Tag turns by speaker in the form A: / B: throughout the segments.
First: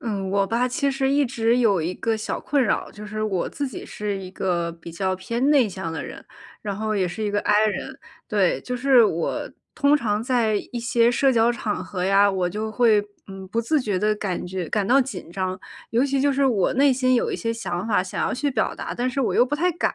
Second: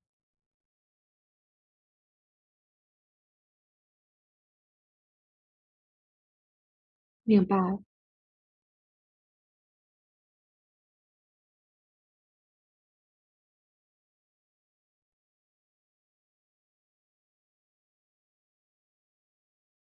A: 嗯，我吧，其实一直有一个小困扰，就是我自己是一个比较偏内向的人，然后也是一个
B: 明白，
A: I 人。对，就是我通常在一些社交场合呀，我就会不自觉的感到紧张，尤其就是我内心有一些想法想要去表达，但是我又不太敢。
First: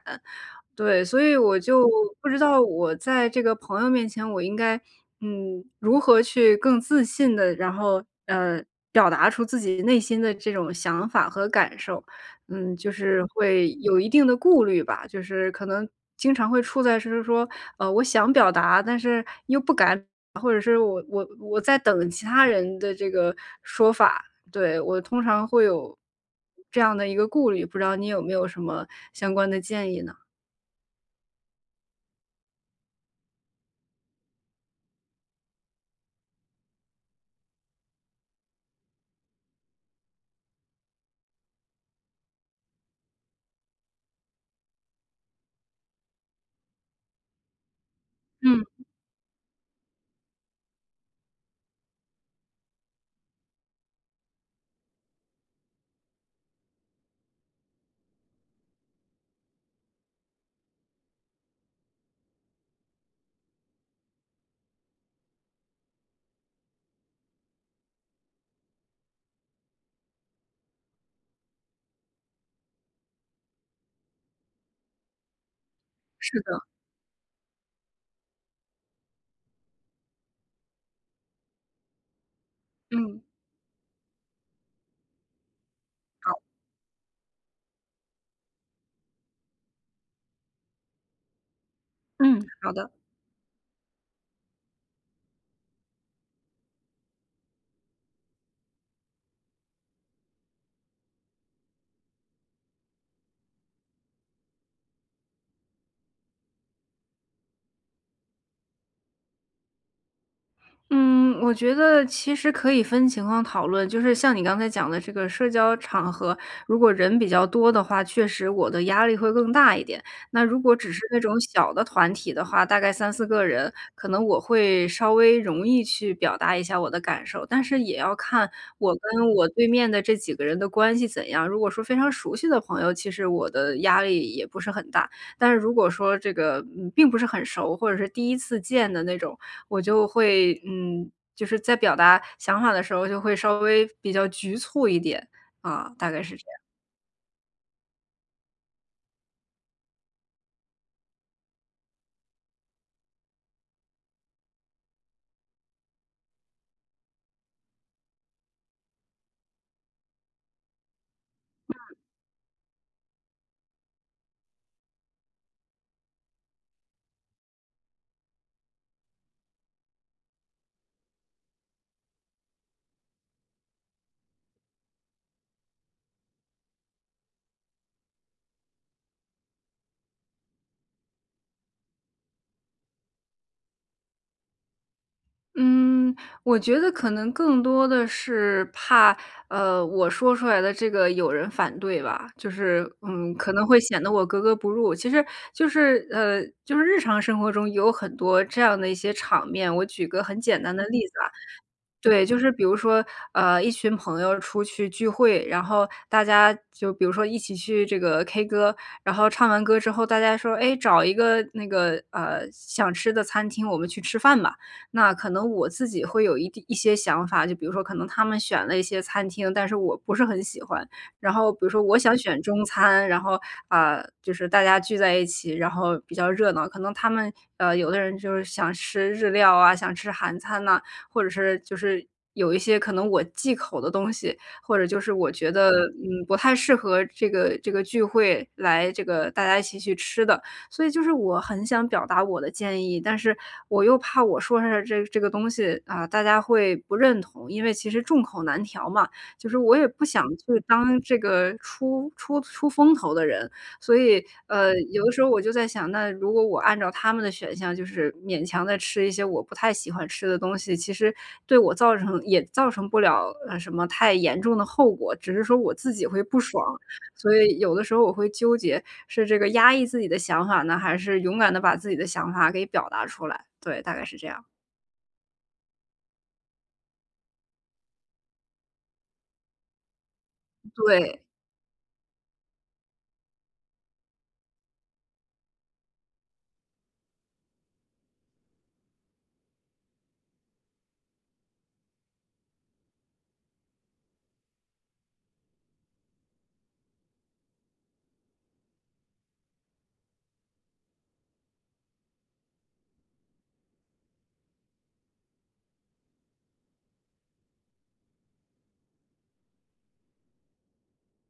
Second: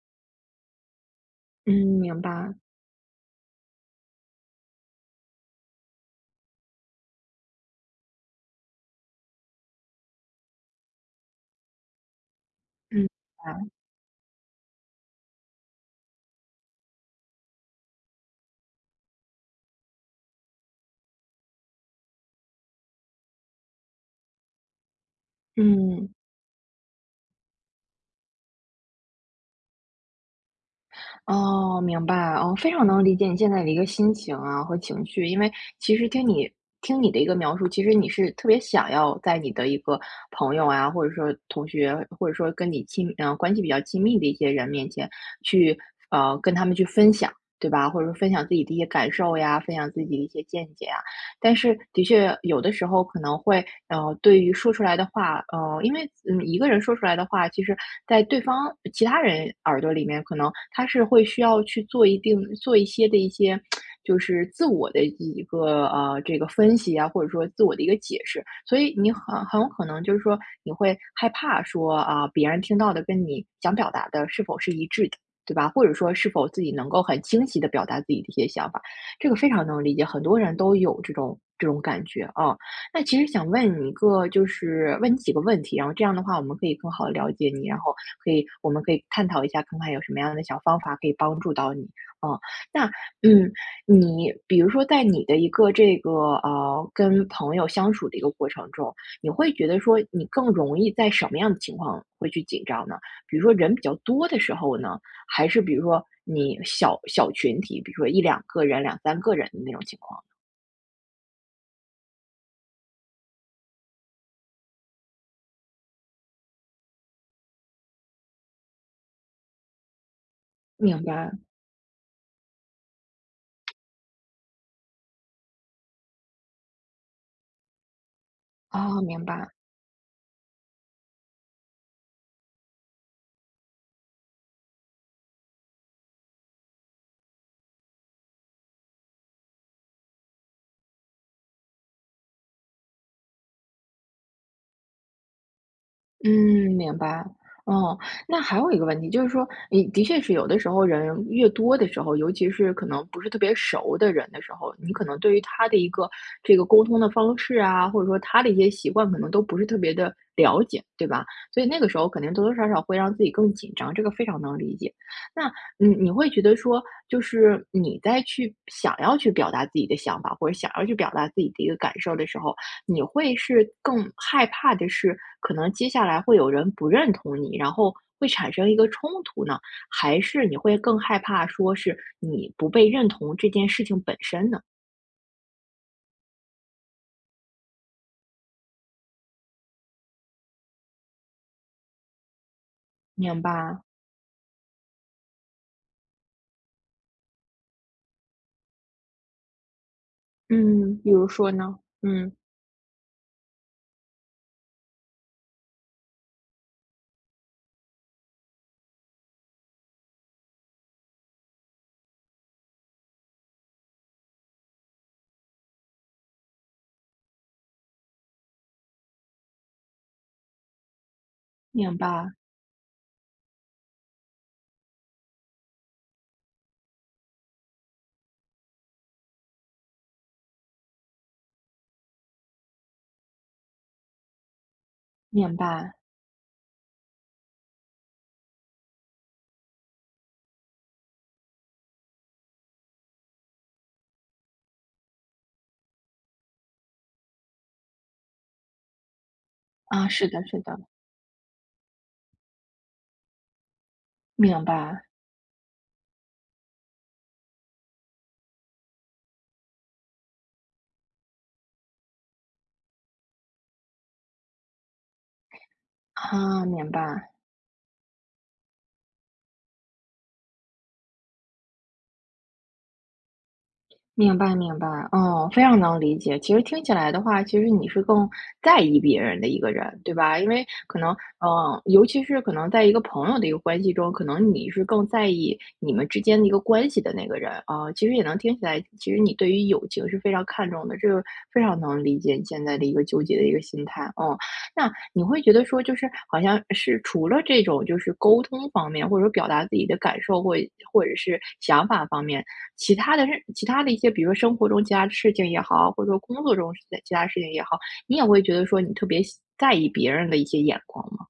A: 对，所以我
B: 嗯，
A: 就
B: 明
A: 不知
B: 白，
A: 道我在这个朋友面前，我应该，如何去更自信的，然后，呃，表达出自己内心的这种想法和感受。嗯，就
B: 嗯，明
A: 是会
B: 白，
A: 有一定的顾虑吧，就是可能经常会处在是说，我想表达，但是又不敢，或者是我在等其他人的这个说法。对，我通常会有
B: 嗯，
A: 这样的一个顾虑，不知道你有没有什么相关的建议呢？
B: 哦，明白，哦，非常能理解你现在的一个心情啊和情绪，因为其实听你的一个描述，其实你是特别想要在你的一个朋友啊，或者说同学，或者说跟你亲，嗯、关系比较亲密的一些人面前去，跟他们去分享，对吧？或者说分享自
A: 嗯。
B: 己的一些感受呀，分享自己的一些见解啊。但是的确有的时候可能会，对于说出来的话，因为一个人说出来的话，其实在对方其他人耳朵里面，可能他是会需要去做一些的一些，就是自我的一个这个分析啊，或者说自我的一个解释，所以你很有可能就是说你会害怕说啊、别人听到的跟你想表达的是否是一致的，对吧？或者说是
A: 是
B: 否
A: 的，
B: 自己能够很清晰的表达自己的一些想法。这个非常能理解，很多人都有这种感觉啊。那其
A: 嗯，
B: 实想问你一个，就是问你几个问题，然后这样的话，
A: 好，
B: 我们可以更好的了解你，然后我们可以探讨一下，看看有什么样的小方法可以帮助到你。
A: 嗯。
B: 啊，
A: 好
B: 那
A: 的。
B: 嗯，你比如说在你的一个这个跟朋友相处的一个过程中，你会觉得说你更容易在什么样的情况会去紧张呢？比如说人比较多的时候呢，还是比如说你小群体，比如说一两个人、两三个人的那种情况？
A: 嗯，我觉得其实可以分情况讨论，就是像你刚才讲的这个社交场合，如果人比较多的话，确实我的压力会更大一点。那如果只是
B: 明
A: 那
B: 白，
A: 种小的团体的话，大概三四个人，可能我会稍微容易去表达一下我的感受，但是也要看我
B: 啊，明
A: 跟我
B: 白。
A: 对面的这几个人的关系怎样。如果说非常熟悉的朋友，其实我的压力也不是很大，但是如果说这个并不是很熟，或者是第一次见的那种，我就会就是在表达想法的时候就会稍微比较局促一点，啊，大概是
B: 嗯，
A: 这样。
B: 明白。哦，那还有一个问题，就是说，你的确是有的时候人越多的时候，尤其是可能不是特别熟的人的时候，你可能对于他的一个这个沟通的方式啊，或者说他的一些习惯，可能都不是特别的了解，对吧？所以那个时候肯定多多少少会让自己更紧张，这个非常能理解。那你会觉得说，就是你在去想要去表达自己的想法，或者想要去表达自己的一个感受的时候，你会是更害怕的是，可能接下来会有人不认同你，然后会产生一个冲突呢？还是你会更害怕说是你不被认同这件事情本身呢？
A: 嗯，我觉得可能更多的是怕，我说出来的这个有人反对吧，就是嗯，
B: 明
A: 可能会
B: 白，
A: 显得我格格不入。其实就是就是日常生活中有很多这样的一些场面，我举个很简单的
B: 嗯，
A: 例
B: 比
A: 子
B: 如
A: 啊。
B: 说呢，
A: 对，
B: 嗯，
A: 就是比如说，一群朋友出去聚会，然后大家就比如说一起去这个 K 歌，然后唱完歌之后，大家说，哎，找一个那个想吃的餐厅，我们去吃饭吧。那可能我自己会有一地一些想法，就比如说，可能他们选了一些餐厅，但是我不是很喜欢。然后比如说，
B: 明
A: 我想
B: 白，
A: 选中餐，然后啊、就是大家聚在一起，然后比较热闹。可能他们有的人就是想吃日料啊，想吃韩餐呐、或者是就是有一些可能我忌口的东西，或者就是我觉
B: 明
A: 得，
B: 白，
A: 嗯，不太适合这个聚会来这个大家一起去吃的。所以就是我很想表达我的建议，但是我又怕我说出来这个东西啊，大家会不认同，因为其实众口难调嘛，就是我也不
B: 啊，
A: 想
B: 是的，
A: 去
B: 是的，
A: 当这个出风头的人，所以，
B: 明白，
A: 有的时候我就在想，那如果我按照他们的选项，就是勉强的吃一些我不太喜欢吃的东西，其实对我造成也造成不了，什么太严重的后果，只是说我自己会不爽。
B: 啊，明白。
A: 所以有的时候我会纠结，是这个压抑自己的想法呢，还是勇敢的把自己的想法给表达出来，对，大概是这
B: 明
A: 样，
B: 白明白，嗯，非常能理解。其实听起来的话，其实你是更在意别人的一个人，对吧？因为可能，
A: 对。
B: 嗯，尤其是可能在一个朋友的一个关系中，可能你是更在意你们之间的一个关系的那个人啊，其实也能听起来，其实你对于友情是非常看重的，这个非常能理解你现在的一个纠结的一个心态。嗯，那你会觉得说，就是好像是除了这种就是沟通方面，或者说表达自己的感受或者是想法方面。其他的一些，比如说生活中其他的事情也好，或者说工作中的其他事情也好，你也会觉得说你特别在意别人的一些眼光吗？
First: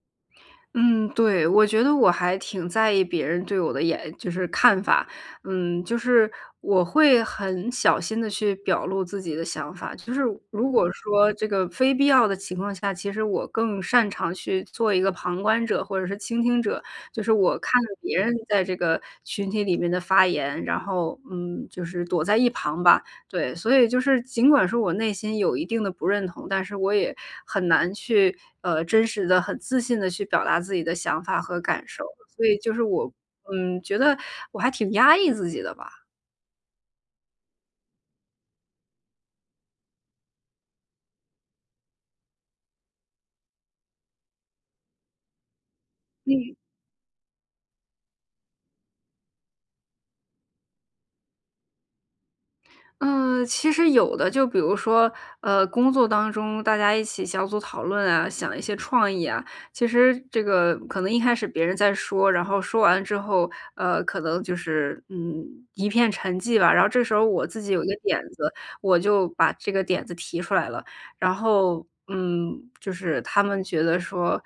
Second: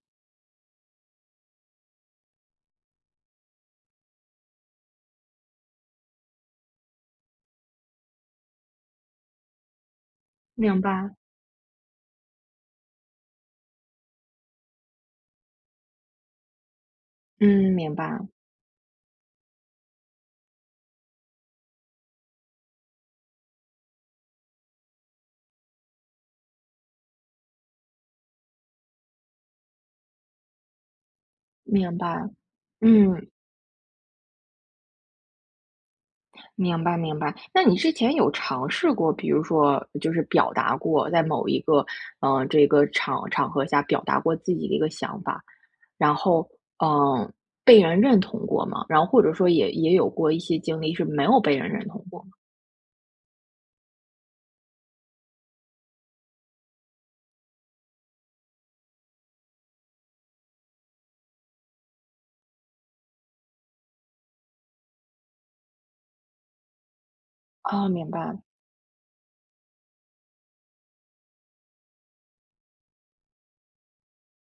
A: 嗯，对，我觉得我还挺在意别人对我的眼就是看法。嗯，就是我会很小心的去表露自己的想法，就是如
B: 明
A: 果
B: 白，
A: 说这个非必要的情况下，其实我更擅长去做一个旁观者或者是倾听者，就是我
B: 嗯，
A: 看着
B: 明
A: 别
B: 白，
A: 人在这个群体里面的发言，然后，嗯，就是躲在一旁吧。对，所以就是尽管说我内心有一定的不认同，但是我也很难去，真实的、很自信的去表达自己的想法和感
B: 明
A: 受。
B: 白，
A: 所以就是我，
B: 嗯，
A: 嗯，觉得我还挺压抑自己的吧。
B: 明白，明白。那你之前有尝试过，比如说就是表达过，在某一个这个场合下表达过自己的一个想法，然后嗯、呃被人认同过吗？然后或者说也有过一些经历是没有被人认同过吗？
A: 嗯，其实有的，就比如说，工作当中大家一起小组讨论啊，想一些创意啊，其实这个可能一开始别人在说，然后说完之后，可能就是一片沉寂吧。然后这时候我自己有一
B: 哦，
A: 个
B: 明
A: 点
B: 白，
A: 子，我就把这个点子提出来了，然后嗯，就是他们觉得说。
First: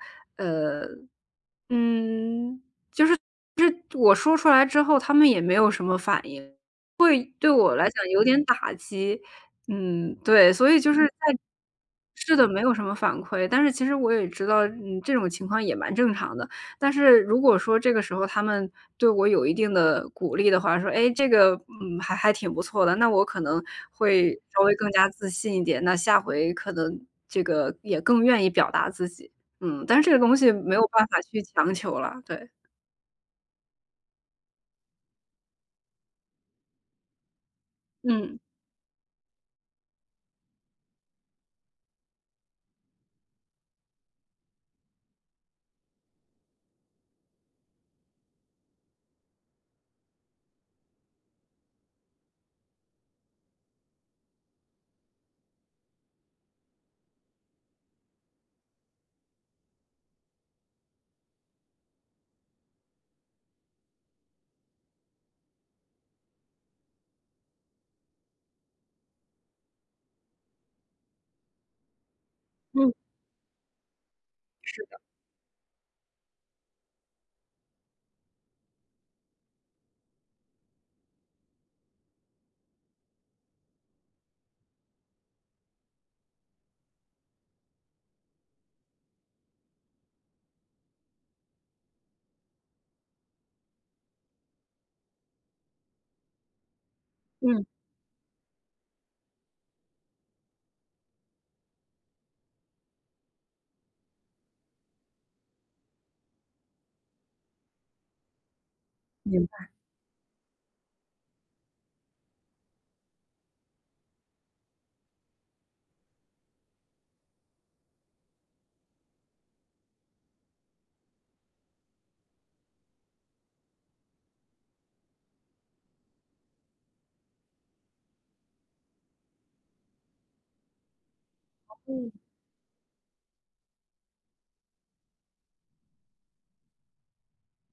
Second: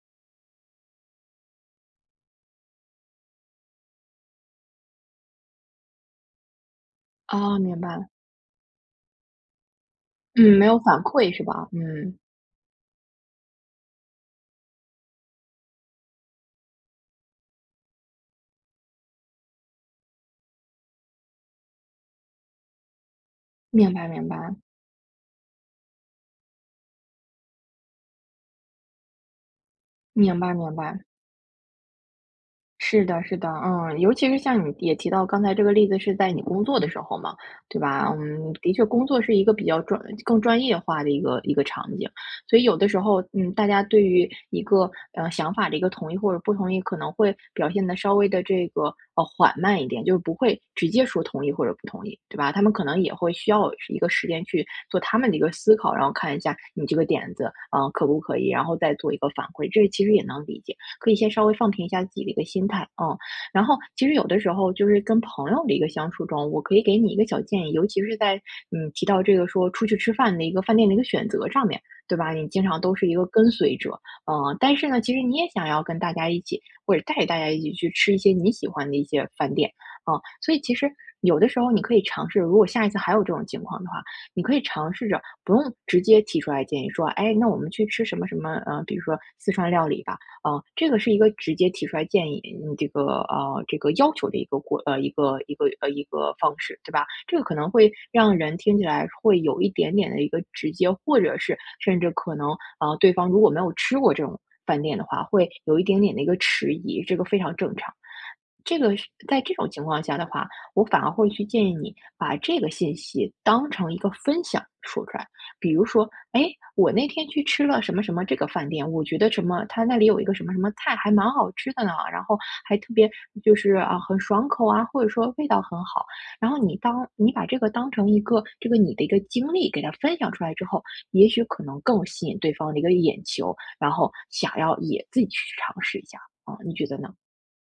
A: 嗯，就是就是我说出来之后，他们也没有什么反应，会对
B: 啊，
A: 我
B: 明
A: 来讲
B: 白。
A: 有点打击。嗯，对，
B: 嗯，没
A: 所
B: 有
A: 以就是
B: 反馈
A: 在
B: 是吧？嗯，
A: 是的，没有什么反馈，但是其实我也知道，嗯，这种情况也蛮正常的。但是如果说这个时候他们对我有一定的鼓励的话，说，哎，这个，嗯，还挺不错的，那我可能
B: 明白明
A: 会
B: 白，
A: 稍微更加自信一点，那下回可能这个也更愿意表达自己。嗯，但是这个东
B: 明
A: 西
B: 白
A: 没
B: 明
A: 有
B: 白。
A: 办法去强求了，对，
B: 是的，是的，嗯，尤其是像你也提到刚才这个例子是在你工作的时候嘛，对吧？
A: 嗯。
B: 嗯，的确，工作是一个比较专、更专业化的一个场景，所以有的时候，嗯，大家对于一个想法的一个同意或者不同意，可能会表现的稍微的这个缓慢一点，就是不会直接说同意或者不同意，对吧？他们可能也会需要一个时间去做他们的一个思考，然后看一下你这个点子，嗯、可不可以，然后再做一个反馈，这其实也能理解。可以先稍微放平一下自己的一个心态啊，嗯。然后其实有的时候就是跟朋友的一个相处中，我可以给你一个小建议，尤其是在提到这个说出去吃饭的一个饭店的一个选择上面，对吧？你经常
A: 嗯，
B: 都是一个跟随者，嗯，但是呢，
A: 是。
B: 其实你也想要跟大家一起，或者带着大家一起去吃一些你喜欢的一些饭店啊，嗯，所以其实有的时候你可以尝试，如果下一次还有这种情况的话，你可以尝试着不用直接提出来建议说，哎，那我们去吃什么什么，比如说四川料理吧，啊，这个是一个直接提出来建议，嗯，这个要求的一个过呃一个一个呃一个方式，对吧？这个可
A: 嗯，
B: 能会让人听起来会有一点点的一个直接，或者是甚至可能啊，对方如果没有吃过这种饭店的话，会有一点点的一个迟疑，这个非常正常。这个是在
A: 明
B: 这
A: 白。
B: 种情况下的话，我反而会去建议你把这个信息当成一个分享说出来。比如说，哎，我那天去吃了什么什么这个饭店，我觉得什么，他那里有一个什么什么菜还蛮好吃的呢，然后还特别就是啊很爽口啊，或者说味道很好。然后你当你把这个当成一个这个你的一个经历给他分享出来之后，也许可能更
A: 嗯
B: 吸引对方的一个眼球，然后想要也自己去尝试一下啊，你觉得呢？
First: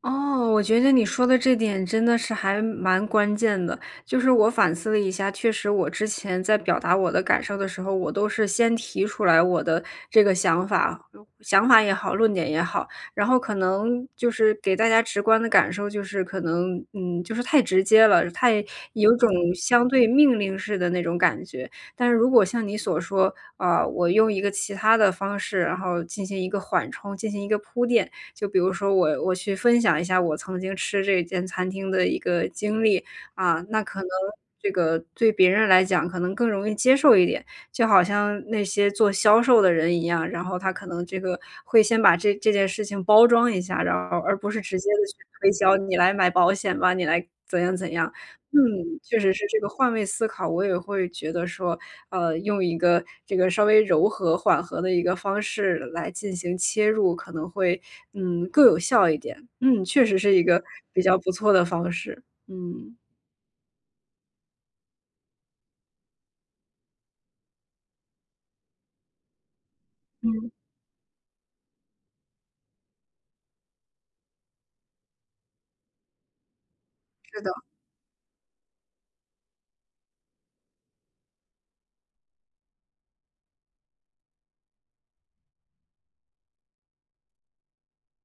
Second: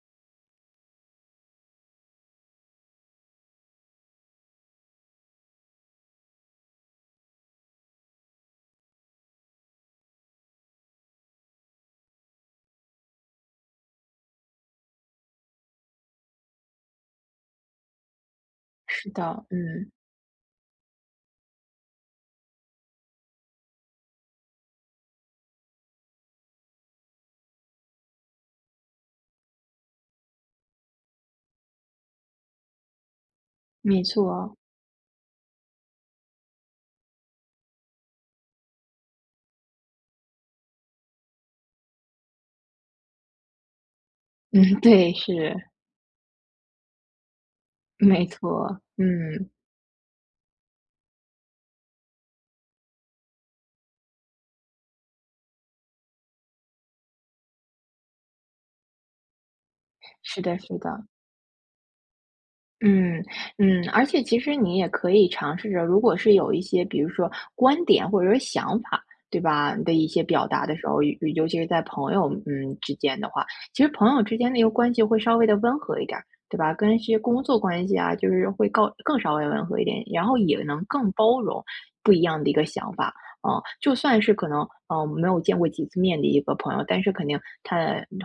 A: 哦，我觉得你说的这点真的是还蛮关键的。就是我反思了一下，确实我之前在表达我的感受的时候，我都是先提出来我的这个想法，想法也好，论点也好，然后可能就是给大家直观的感受就是可能，嗯，就是太直接了，太
B: 是
A: 有种
B: 的，
A: 相
B: 嗯，
A: 对命令式的那种感觉。但是如果像你所说，啊、我用一个其他的方式，然后进行一个缓冲，进行一个铺垫。就比如说我去分享一下我曾经吃这间餐厅的一个经历，啊，那可
B: 没
A: 能
B: 错，
A: 这个对别人来讲可能更容易接受一点。就好像那些做销售的人一样，然后他可能这个会先把这件事情包装一下，然后而不是直
B: 嗯，
A: 接的
B: 对，
A: 去推
B: 是
A: 销，你来买保险吧，你来怎样怎样。
B: 没
A: 嗯，
B: 错，
A: 确实是
B: 嗯，
A: 这个换位思考，我也会觉得说，用一个这个稍微柔和缓和的一个方式来进行切入，可能会，嗯，更有效一点。嗯，确实是一
B: 是的，
A: 个
B: 是
A: 比
B: 的。
A: 较不错的方式，嗯。
B: 嗯嗯，而且其实你也可以尝试着，如果是有一些，比如说观点或者说想法，对吧？的一些表
A: 嗯，
B: 达的时候，尤其是在朋友之间的话，其实朋友之间的一个关系会稍微的温和一点儿，对吧？跟一些
A: 是
B: 工
A: 的。
B: 作关系啊，就是会更稍微温和一点，然后也能更包容不一样的一个想法。嗯，就算是可能没有见过几次面的一个朋友，但是肯定他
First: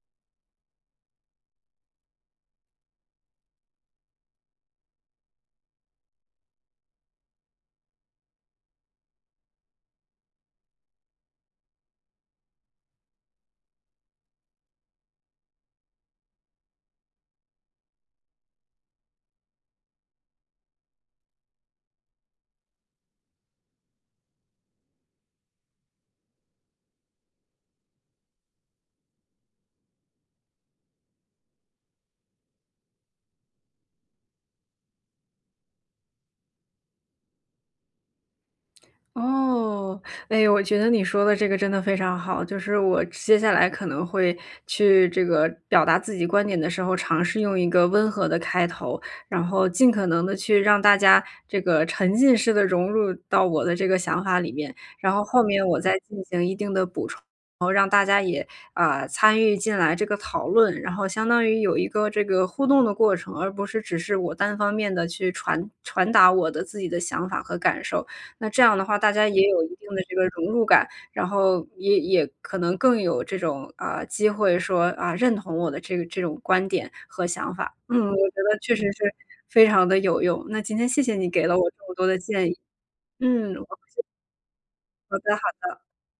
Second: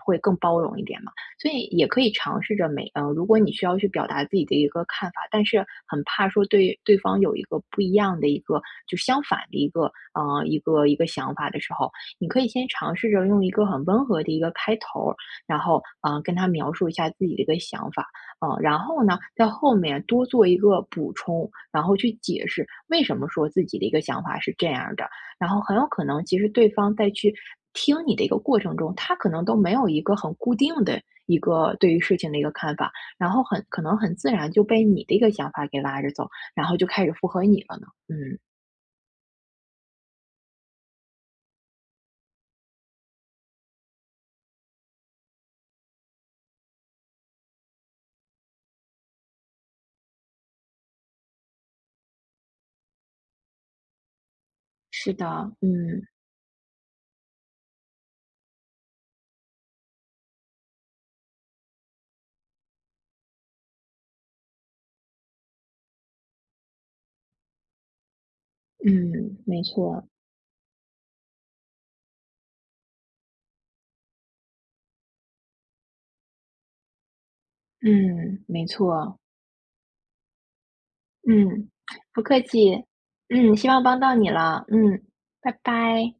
B: 会更包容一点嘛。所以也可以尝试着如果你需要去表达自己的一个看法，但是很怕说对方有一个不一样的一个就相反的一个想法的时候，你可以先尝试着用一个很温和的一个开头，然后跟他描述一下自己的一个想法，然后呢在后面多做一个补充，然后去解释为什么说自己的一个想法是这样的，然后很有可能其实对方在去，听你的一个过程中，他可能都没有一个很固定的一个对于事情的一个看法，然后很可能很自然就被你的一个想法给拉着走，然后就开始附和你了呢？嗯，
A: 哦，哎，我觉得你说的这个真的非常好，就是我接下来可能会去这个表达自己观点的时候，尝试用一个温和的开头，然后尽可能的去让大家这个沉浸式的融入到我的这个想法里面，然
B: 是
A: 后
B: 的，
A: 后面我再
B: 嗯
A: 进行一定的补充。啊、参与进来这个讨论，然后相当于有一个这个互动的过程，而不是只是我单方面的去传达我的自己的想法和感受。那这样的话，大家
B: 嗯，
A: 也有
B: 没
A: 一定的
B: 错，
A: 这个融入感，然后也可能更有这种啊、机会说啊、认同我的这个这种观点和想法。嗯，我觉
B: 嗯，
A: 得
B: 没
A: 确实是
B: 错，
A: 非常的有用。那今天谢谢你给了我
B: 嗯，
A: 这么多的
B: 不客
A: 建议。
B: 气，
A: 嗯，
B: 嗯，希望帮到你了，嗯，
A: 好的。
B: 拜拜。